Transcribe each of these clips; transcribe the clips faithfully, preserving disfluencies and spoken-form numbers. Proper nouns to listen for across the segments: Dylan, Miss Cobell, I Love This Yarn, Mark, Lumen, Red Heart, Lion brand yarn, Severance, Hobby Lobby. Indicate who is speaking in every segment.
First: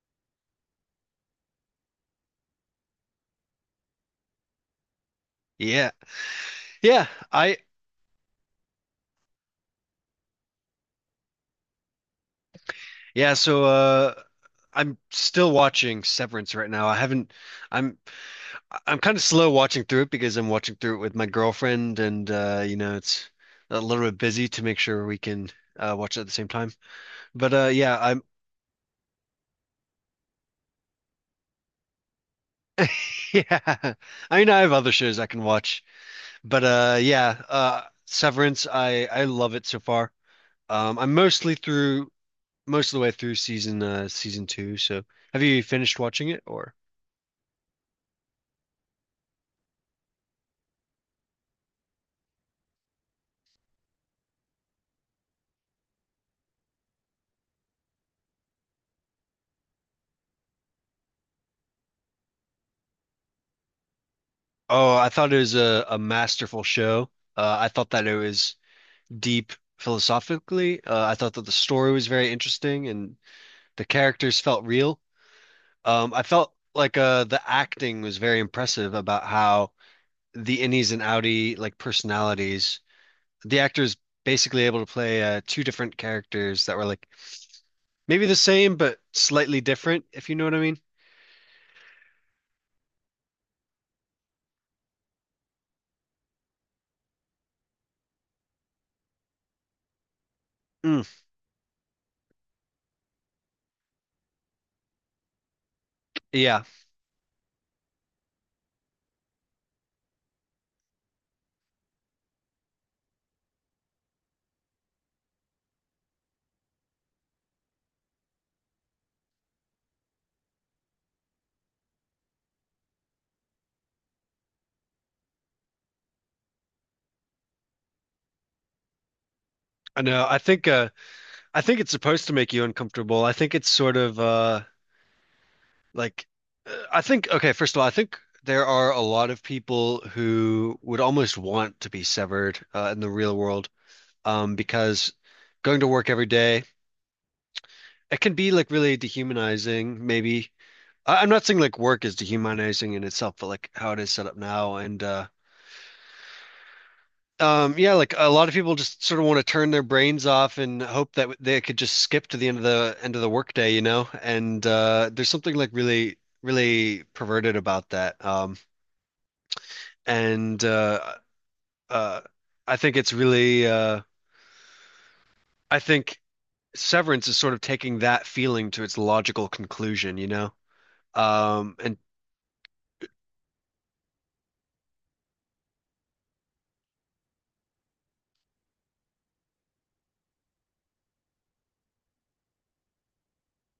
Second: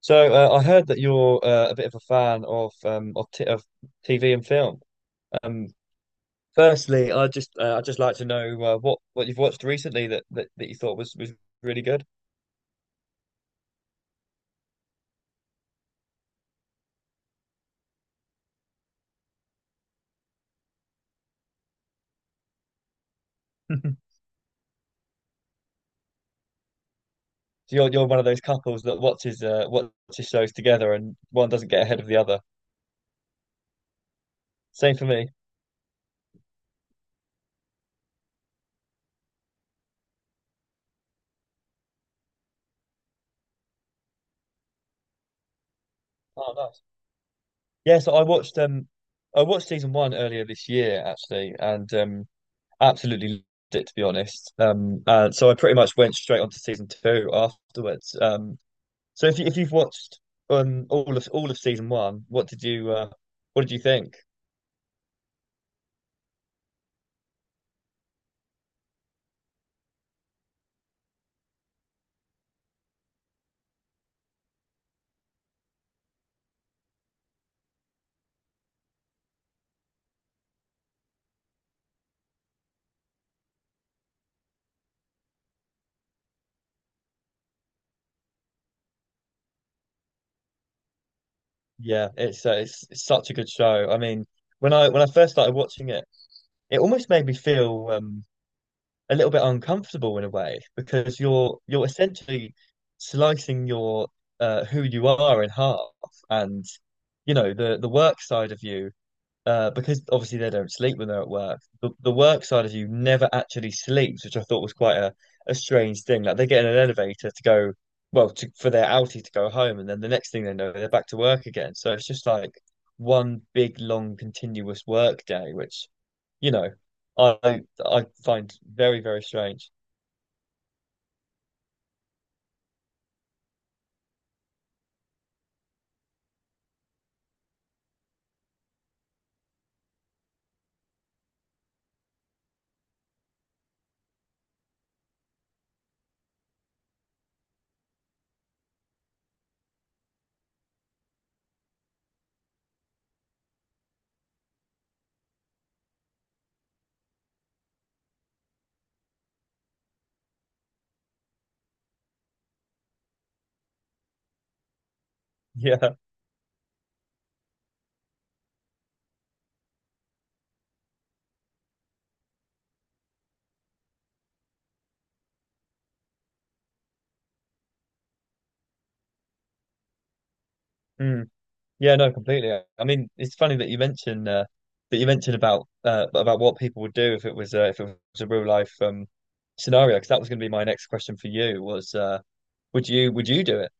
Speaker 1: So uh, I heard that you're uh, a bit of a fan of um of, t of T V and film. Um,
Speaker 2: Yeah. Yeah.
Speaker 1: firstly, I just
Speaker 2: I
Speaker 1: uh, I just like to know uh, what what you've watched recently that, that that you thought was was really good.
Speaker 2: yeah, so uh I'm still watching Severance right now. I haven't I'm I'm kind of slow watching through it because I'm watching through it with my girlfriend and uh you know it's a little bit busy to make sure we can uh watch it at the same time. But uh
Speaker 1: So you're
Speaker 2: yeah,
Speaker 1: you're one
Speaker 2: I'm
Speaker 1: of those couples that watches uh watches shows together and one doesn't get ahead of the other.
Speaker 2: yeah. I mean I have other
Speaker 1: Same for
Speaker 2: shows I
Speaker 1: me.
Speaker 2: can watch. But uh yeah, uh Severance I I love it so far. Um I'm mostly through most of the way through season uh season two. So have you finished watching it
Speaker 1: Oh,
Speaker 2: or?
Speaker 1: nice. Yeah, so I watched um I watched season one earlier this year actually, and um absolutely loved it to be honest. Um, and so I pretty much went straight on to season two afterwards. Um, So if you, if you've watched um all of all of season one, what did you uh, what did you think?
Speaker 2: Oh, I thought it was a, a masterful show. Uh, I thought that it was deep philosophically. Uh, I thought that the story was very interesting and the characters felt real. Um, I felt like uh, the acting was very impressive about how the innies and outie like personalities. The actors basically able to play uh, two different characters that were like maybe the same but slightly different, if you know what I mean.
Speaker 1: Yeah, it's, uh, it's it's such a good show. I mean, when I when I first started watching it, it almost made me feel um a little bit uncomfortable in a way
Speaker 2: Mm,
Speaker 1: because you're you're essentially slicing your uh, who you are in half,
Speaker 2: yeah,
Speaker 1: and you know the the work side of you, uh, because obviously they don't sleep when they're at work. The, the work side of you never actually sleeps, which I thought was quite a, a strange thing. Like they get in an elevator to go, well, to, for their outie to go home, and then the next thing they know, they're back to work again. So it's just like one big, long, continuous work day, which, you know, I I find very, very strange.
Speaker 2: I know. I think uh, I think it's supposed to make you uncomfortable. I think it's sort of uh, Like, uh, I think, okay, first of all, I think there are a lot of people who would almost want to be severed uh, in the real world, um, because going to work every day, it can be like really dehumanizing, maybe. I I'm not saying like work is dehumanizing in itself, but like how it is set up now. And uh, um, yeah, like a lot of people just sort of want to turn their brains off and hope that they could just skip to the end of the end of the workday, you know? And uh, there's something like
Speaker 1: Yeah.
Speaker 2: really, really perverted about that. Um, and uh, uh, I think it's really uh, I think Severance is sort of taking that feeling to its logical conclusion, you know?
Speaker 1: Mm.
Speaker 2: Um, and
Speaker 1: Yeah, no, completely. I mean, it's funny that you mentioned uh, that you mentioned about uh, about what people would do if it was uh, if it was a real life um, scenario. Because that was going to be my next question for you was uh, would you would you do it?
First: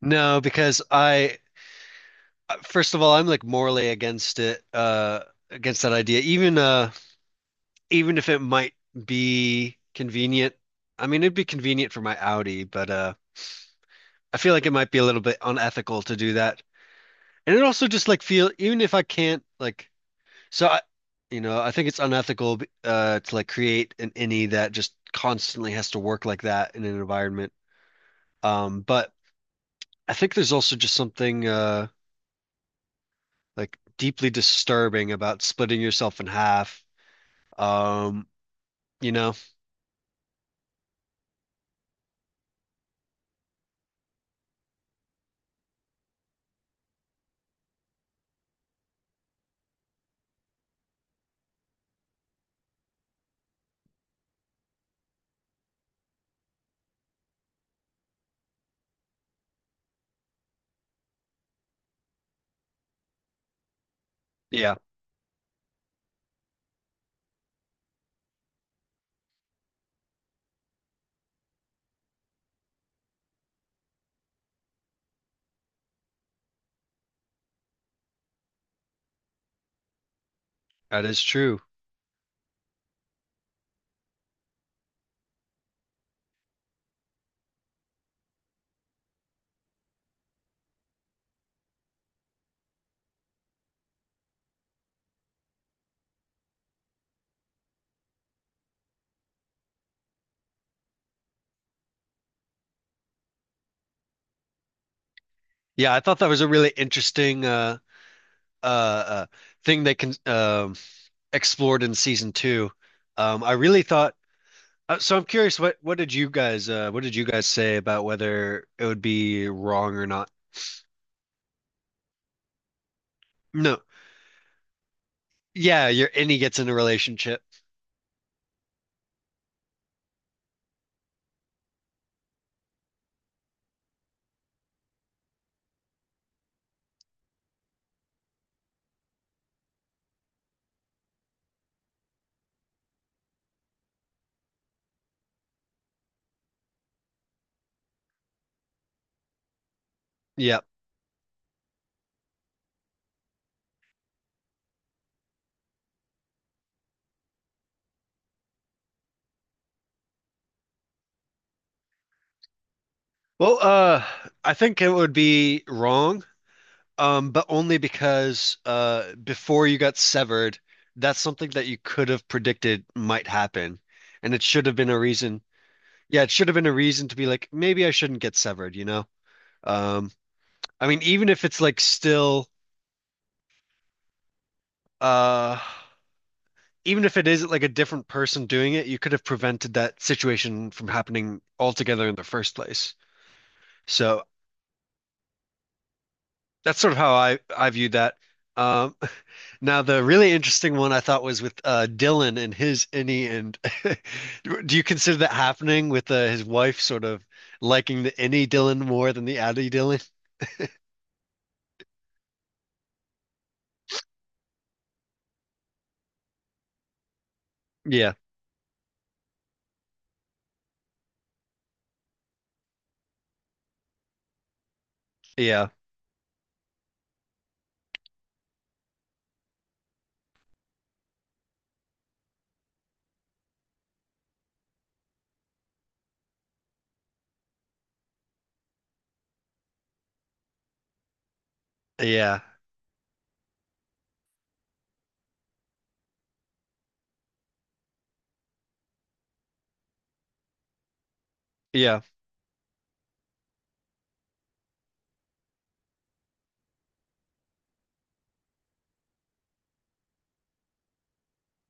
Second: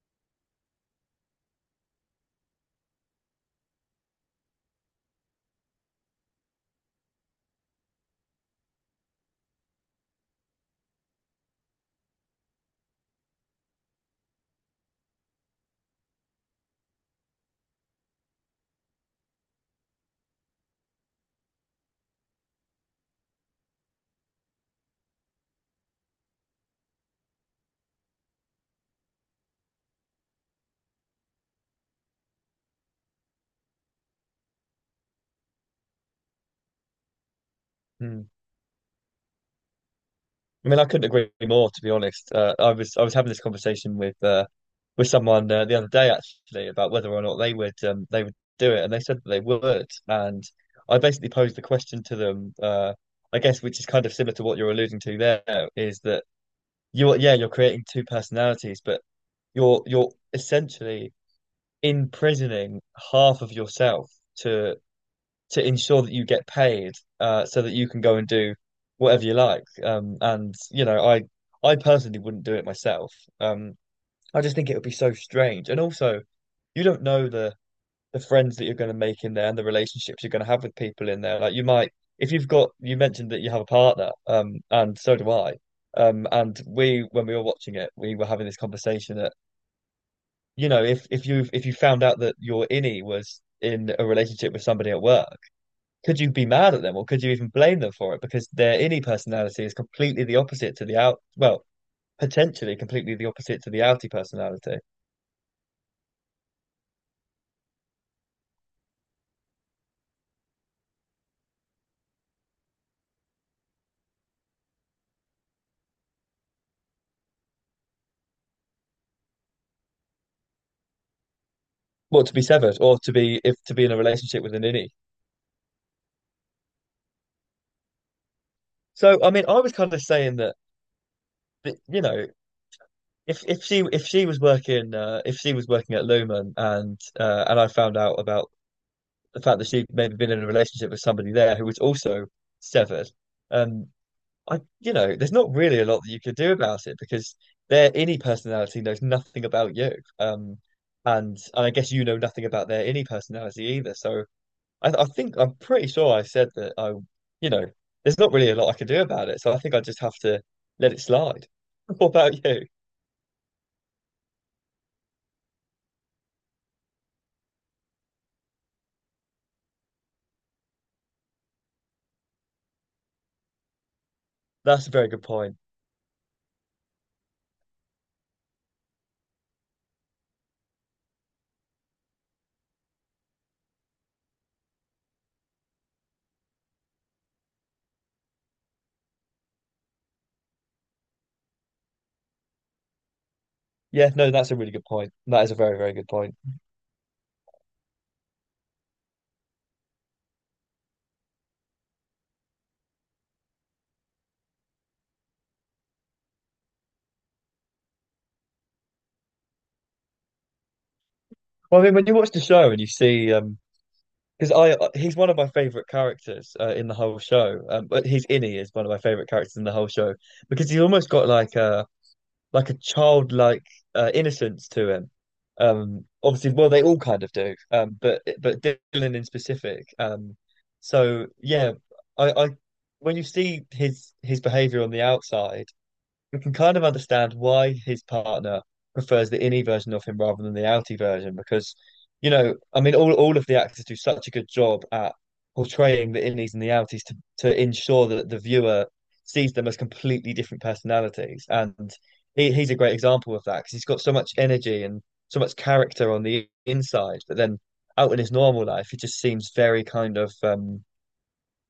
Speaker 2: No, because I first of all I'm like morally against it, uh, against that idea, even uh, even if it might be convenient. I mean, it'd be convenient for my Audi, but uh, I feel like it might be a little bit unethical to do that. And it also just like feel even if I can't like So I, you know, I think it's unethical uh to like create an innie that just constantly has to work like that in an environment. Um, but I think there's also just something uh like deeply disturbing about splitting yourself in half.
Speaker 1: Hmm.
Speaker 2: Um, you know,
Speaker 1: I mean, I couldn't agree more, to be honest. Uh, I was I was having this conversation with uh, with someone uh, the other day actually about whether or not they would um, they would do it, and they said that they would. And I basically posed the question to them, uh, I guess, which is kind of similar to what you're alluding to there, is that you're yeah, you're creating two personalities, but you're you're essentially imprisoning half of yourself
Speaker 2: yeah,
Speaker 1: to to ensure that you get paid, uh, so that you can go and do whatever you like. Um, and you know, I I personally wouldn't do it myself. Um, I just think it would be so strange, and also you don't know the the friends that you're going to make in there and the relationships you're going to have with
Speaker 2: that
Speaker 1: people
Speaker 2: is
Speaker 1: in there. Like
Speaker 2: true.
Speaker 1: you might, if you've got, you mentioned that you have a partner, um, and so do I. Um, and we, when we were watching it, we were having this conversation that, you know, if if you if you found out that your innie was in a relationship with somebody at work, could you be mad at them or could you even blame them for it? Because their innie personality is completely the opposite to the out, well, potentially completely the opposite to the outie personality.
Speaker 2: Yeah, I thought that was a really interesting uh uh, uh thing they can um explored in season two. Um, I really thought Uh, so I'm curious, what what did you guys uh what did you guys say about whether it would be wrong or not?
Speaker 1: Well, to be severed or to be if to
Speaker 2: No.
Speaker 1: be in a relationship with an innie.
Speaker 2: Yeah, you're and he gets in a relationship.
Speaker 1: So, I mean, I was kind of saying that, but you know, if if she if she was working uh, if she was working at Lumen and uh, and I found out about the fact that she'd maybe been in a relationship with somebody there who was also severed, um, I you know, there's not really a lot that you could do about it because their innie personality knows nothing about you, um,
Speaker 2: Yeah.
Speaker 1: and and I guess you know nothing about their innie personality either. So I I think I'm pretty sure I said that I you know, there's not really a lot I can do about it, so I think I just have to let it slide. What about you?
Speaker 2: Well, uh I think it would be wrong, um, but only because uh before you got severed, that's something that you could have predicted might happen. And it should have been
Speaker 1: That's a
Speaker 2: a
Speaker 1: very good
Speaker 2: reason.
Speaker 1: point.
Speaker 2: Yeah, it should have been a reason to be like, maybe I shouldn't get severed, you know? Um, I mean, even if it's like still uh even if it is like a different person doing it, you could have prevented that situation from happening altogether in the first place.
Speaker 1: Yeah,
Speaker 2: So
Speaker 1: no, that's a really good point. That is a very, very good point.
Speaker 2: that's sort of how I I viewed that. Um, now the really interesting one I thought was with uh, Dylan and his innie, and do you consider that happening with uh, his wife sort of liking the innie Dylan more than the Addy Dylan?
Speaker 1: Well, I mean, when you watch the show and you see, um, because I uh, he's one of my favorite characters uh, in the whole show. Um, but
Speaker 2: Yeah,
Speaker 1: he's innie is one of my favorite characters in the whole show because he's almost got like a like a childlike uh, innocence to him.
Speaker 2: yeah,
Speaker 1: Um, obviously, well, they all kind of do. Um, but but Dylan in specific. Um, so yeah, I I when you see his his behavior on the outside, we can kind of understand why his partner prefers the innie version of him rather than the outie version because, you
Speaker 2: yeah,
Speaker 1: know, I mean, all, all of the actors do such a good job at portraying the innies and the outies to, to ensure that the viewer sees them as completely different personalities. And
Speaker 2: yeah,
Speaker 1: he, he's a great example of that because he's got so much energy and so much character on the inside, but then out in his normal life, he just seems very kind of um,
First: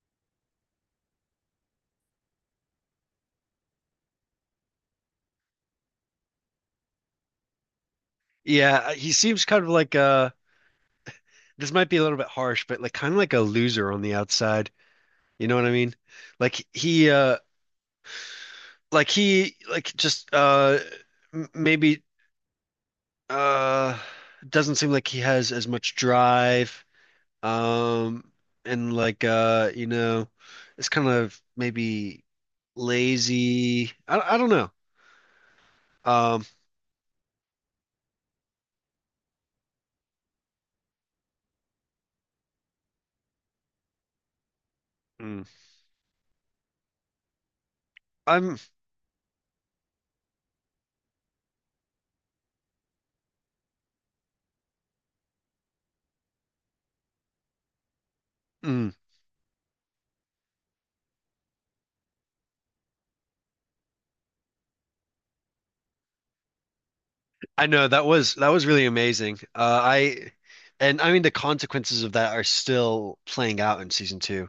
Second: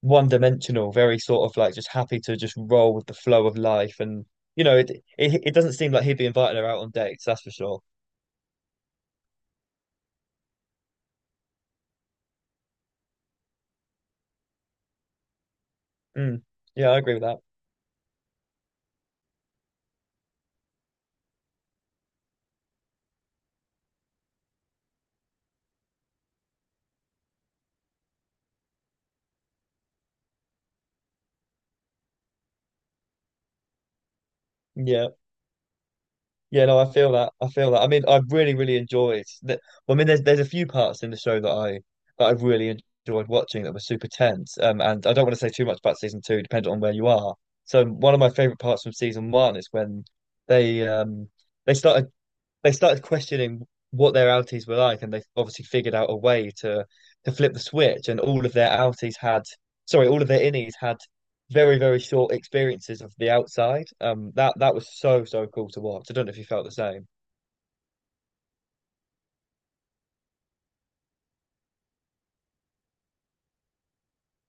Speaker 1: one dimensional, very sort of like just happy to just roll with the flow of life. And you know, it it, it doesn't seem like he'd be inviting her out on dates, that's for sure.
Speaker 2: yeah. He seems kind of like uh, this might be a little bit harsh, but like kind of like a loser on the outside. You know what I mean?
Speaker 1: Mm.
Speaker 2: Like
Speaker 1: Yeah, I
Speaker 2: he
Speaker 1: agree with
Speaker 2: uh
Speaker 1: that.
Speaker 2: like he like just uh m- maybe uh doesn't seem like he has as much drive, um and like uh you know, it's kind of maybe lazy. I I don't know.
Speaker 1: Yeah.
Speaker 2: Um
Speaker 1: Yeah, no, I feel that. I feel that. I mean, I really, really enjoyed that. Well, I mean, there's there's a few parts in the show that I that I've really enjoyed watching that were super tense. Um, and I don't want to
Speaker 2: mm,
Speaker 1: say too much about season two, depending on where you are. So one of my
Speaker 2: I'm
Speaker 1: favorite parts from season one is when they um they start they started questioning what their outies were like, and they obviously figured out a way to to flip the switch. And all of their
Speaker 2: mm,
Speaker 1: outies had, sorry, all of their innies had very, very short experiences of the outside. Um, that that was so so cool to watch. I don't know if you felt the same.
Speaker 2: I know that was that was really amazing. Uh I and I mean the consequences of that are still playing out in season two.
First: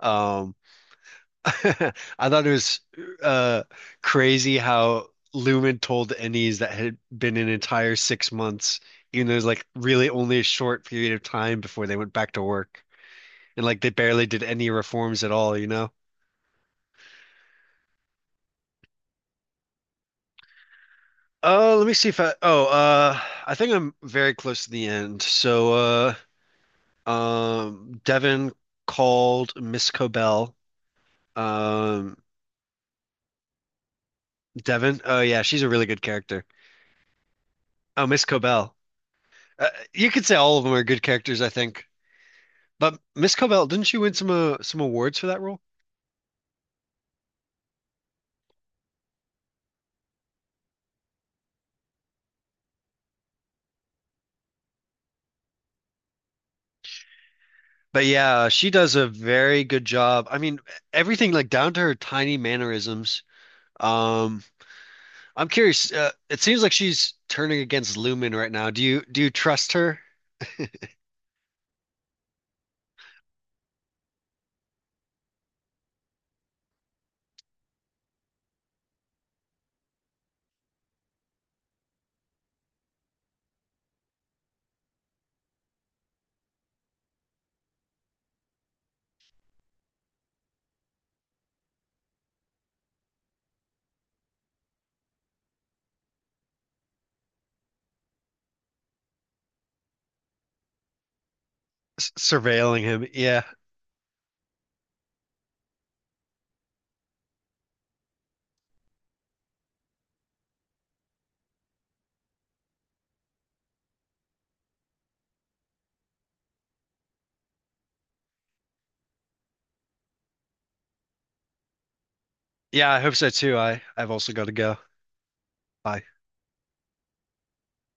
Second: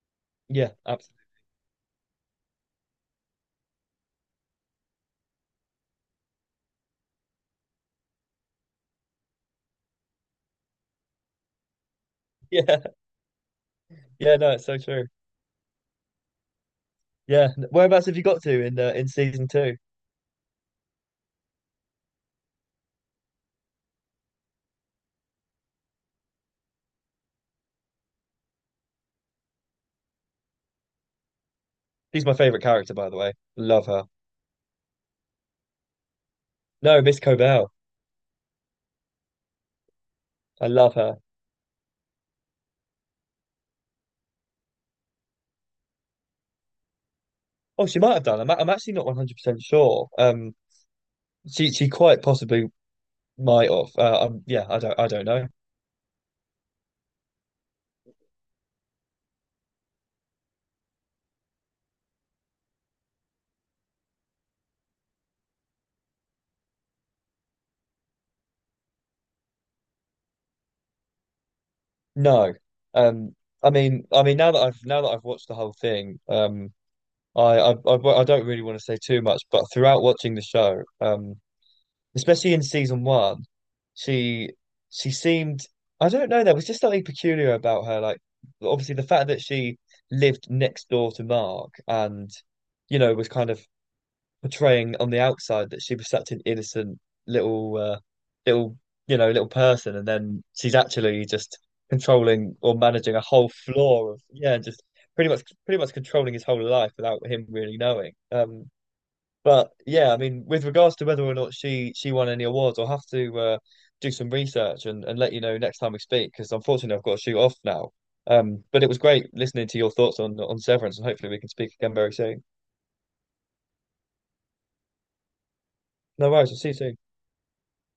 Speaker 2: Um,
Speaker 1: Yeah, absolutely.
Speaker 2: I thought it was uh, crazy how Lumen told Ennis that had been an entire six months, even though it was like really only a short period of time before they went back to work.
Speaker 1: Yeah,
Speaker 2: And like they barely
Speaker 1: yeah.
Speaker 2: did
Speaker 1: No, it's
Speaker 2: any
Speaker 1: so true.
Speaker 2: reforms at all, you know?
Speaker 1: Yeah. Whereabouts have you got to in uh, in season two?
Speaker 2: Oh, let me see if I. Oh, uh, I think I'm very close to the end. So, uh, um, Devin called Miss Cobell. Um,
Speaker 1: She's my favorite character, by the way. Love her.
Speaker 2: Devin. Oh yeah, she's a really good character.
Speaker 1: No, Miss Cobell.
Speaker 2: Oh, Miss Cobell. Uh, you could say all of
Speaker 1: I
Speaker 2: them are
Speaker 1: love
Speaker 2: good
Speaker 1: her.
Speaker 2: characters, I think. But Miss Cobell, didn't she win some uh, some awards for that role?
Speaker 1: Oh, she might have done. I'm, I'm actually not one hundred percent sure. Um, she she quite possibly might off, Uh, um, yeah, I don't, I don't know.
Speaker 2: But yeah, she does a very good job. I mean, everything like down to her tiny mannerisms. Um, I'm curious. Uh, it seems like she's turning against Lumen right now. Do you do you trust her?
Speaker 1: No. Um, I mean. I mean, Now that I've now that I've watched the whole thing. Um. I. I. I, well, I don't really want to say too much, but throughout watching the show, um, especially in season one, she she seemed. I don't know. There was just something peculiar about her. Like, obviously, the fact that she lived next door to Mark and, you know, was kind of portraying on the outside that she was such an innocent little uh, little you know, little person, and then she's actually just
Speaker 2: S
Speaker 1: controlling or
Speaker 2: Surveilling him?
Speaker 1: managing a
Speaker 2: Yeah,
Speaker 1: whole floor of, yeah, just pretty much pretty much controlling his whole life without him really knowing. Um, but yeah, I mean, with regards to whether or not she she won any awards, I'll have to uh, do some research, and, and let you know next time we speak, because unfortunately I've got to shoot off now. Um, but it was great listening to your thoughts on on Severance, and hopefully we can speak again very soon.
Speaker 2: yeah. I hope so too. I I've also got to go. Bye.
Speaker 1: No worries, I'll see you soon.